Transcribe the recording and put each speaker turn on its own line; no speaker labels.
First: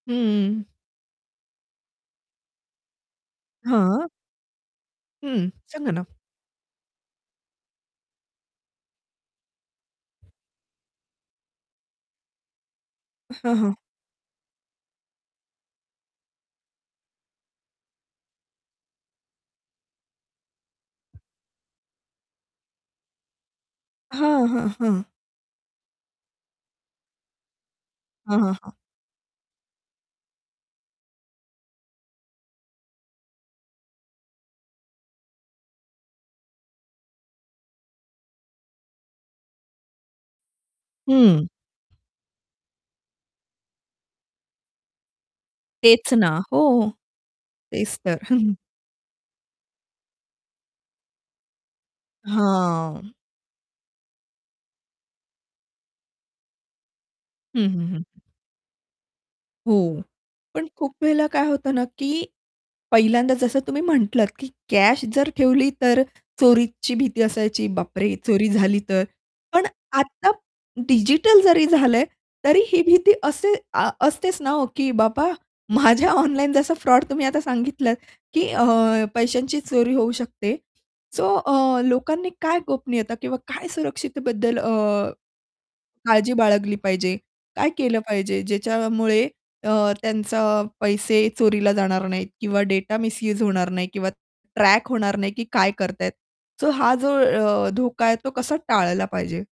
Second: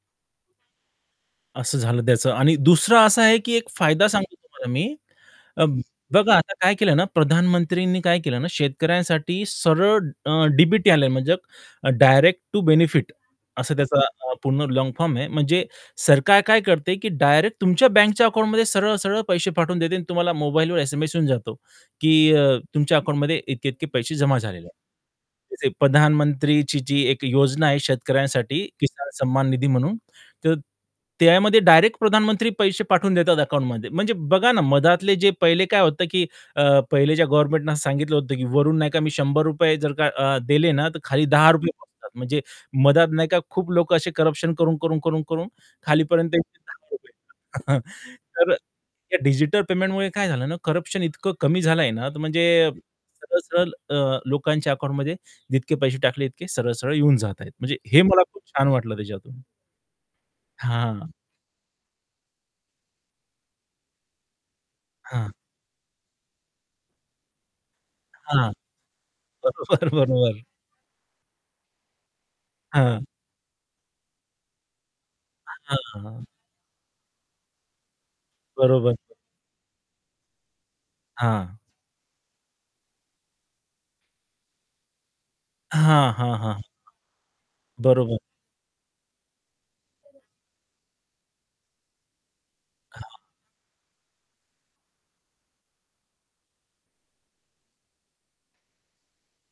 हं.
असं झालं त्याचं आणि दुसरं असं आहे की एक फायदा
हां.
सांगतो तुम्हाला मी,
हं,
अ,
सांगा ना.
बघा आता काय केलं ना, प्रधानमंत्रींनी काय केलं ना, शेतकऱ्यांसाठी सरळ अ, डी-बी-टी आले म्हणजे डायरेक्ट टू बेनिफिट
अ, हां, हां.
असं त्याचा पूर्ण लाँग फॉर्म आहे. म्हणजे सरकार काय करते की डायरेक्ट तुमच्या बँकच्या अकाउंटमध्ये सरळ-सरळ पैसे पाठवून देते आणि तुम्हाला मोबाईलवर एस-एम-एस येऊन जातो, की अ, तुमच्या अकाउंटमध्ये इतके-इतके पैसे जमा
हां,
झालेले
हां,
आहेत.
हां.
जसे प्रधानमंत्रीची जी एक योजना आहे,
हं, हं,
शेतकऱ्यांसाठी
हं.
किसान सम्मान निधी म्हणून, तर त्यामध्ये डायरेक्ट प्रधानमंत्री पैसे पाठवून देतात अकाउंटमध्ये. म्हणजे बघा ना मधातले जे पहिले काय होतं की अ, पहिले ज्या गव्हर्नमेंटने असं सांगितलं होतं, की वरून नाही का मी ₹100 जर का अ, दिले ना तर खाली
हं.
₹10 पोहोचतात. म्हणजे मध्ये नाही का खूप लोकं असे करप्शन करून-करून, करून-करून
तेच ना,
खालीपर्यंत
हो, हो.
[unintelligible]
तेच तर.
तर अ, या डिजिटल पेमेंटमुळे काय झालं ना, करप्शन इतकं कमी झालंय ना, तर म्हणजे
हां.
सरळ-सरळ अ, लोकांच्या अकाउंटमध्ये जितके पैसे टाकले इतके सरळ-सरळ येऊन जातायत.
हं,
म्हणजे
हं, हं,
हे
हं.
मला खूप छान वाटलं त्याच्यातून.
हो. पण खूप
हां.
वेळेला काय होतं ना, की पहिल्यांदा जसं तुम्ही म्हटलात, की कॅश जर
हां.
ठेवली तर चोरीची भीती असायची, "बापरे! चोरी
हां.
झाली तर?" पण
बरोबर,
आता
बरोबर.
डिजिटल जरी झालंय, तरी ही
हां.
भीती असे अ, असतेच ना हो, की बाबा
हां,
माझ्या
हां.
ऑनलाईन जसा फ्रॉड तुम्ही आता सांगितलंत की अ,
बरोबर, [unintelligible]
पैशांची चोरी होऊ शकते, सो
हां.
अ, लोकांनी काय गोपनीयता किंवा काय सुरक्षितेबद्दल अ,
हां,
काळजी
हां, हां.
बाळगली पाहिजे? काय
[unintelligible]
केलं
बरोबर.
पाहिजे ज्याच्यामुळे अ, त्यांचा पैसे चोरीला जाणार नाहीत किंवा डेटा
हां.
मिस्यूज होणार नाही किंवा ट्रॅक होणार नाही, की काय करत आहेत. तर हा जो अ, धोका आहे तो कसा टाळला पाहिजे?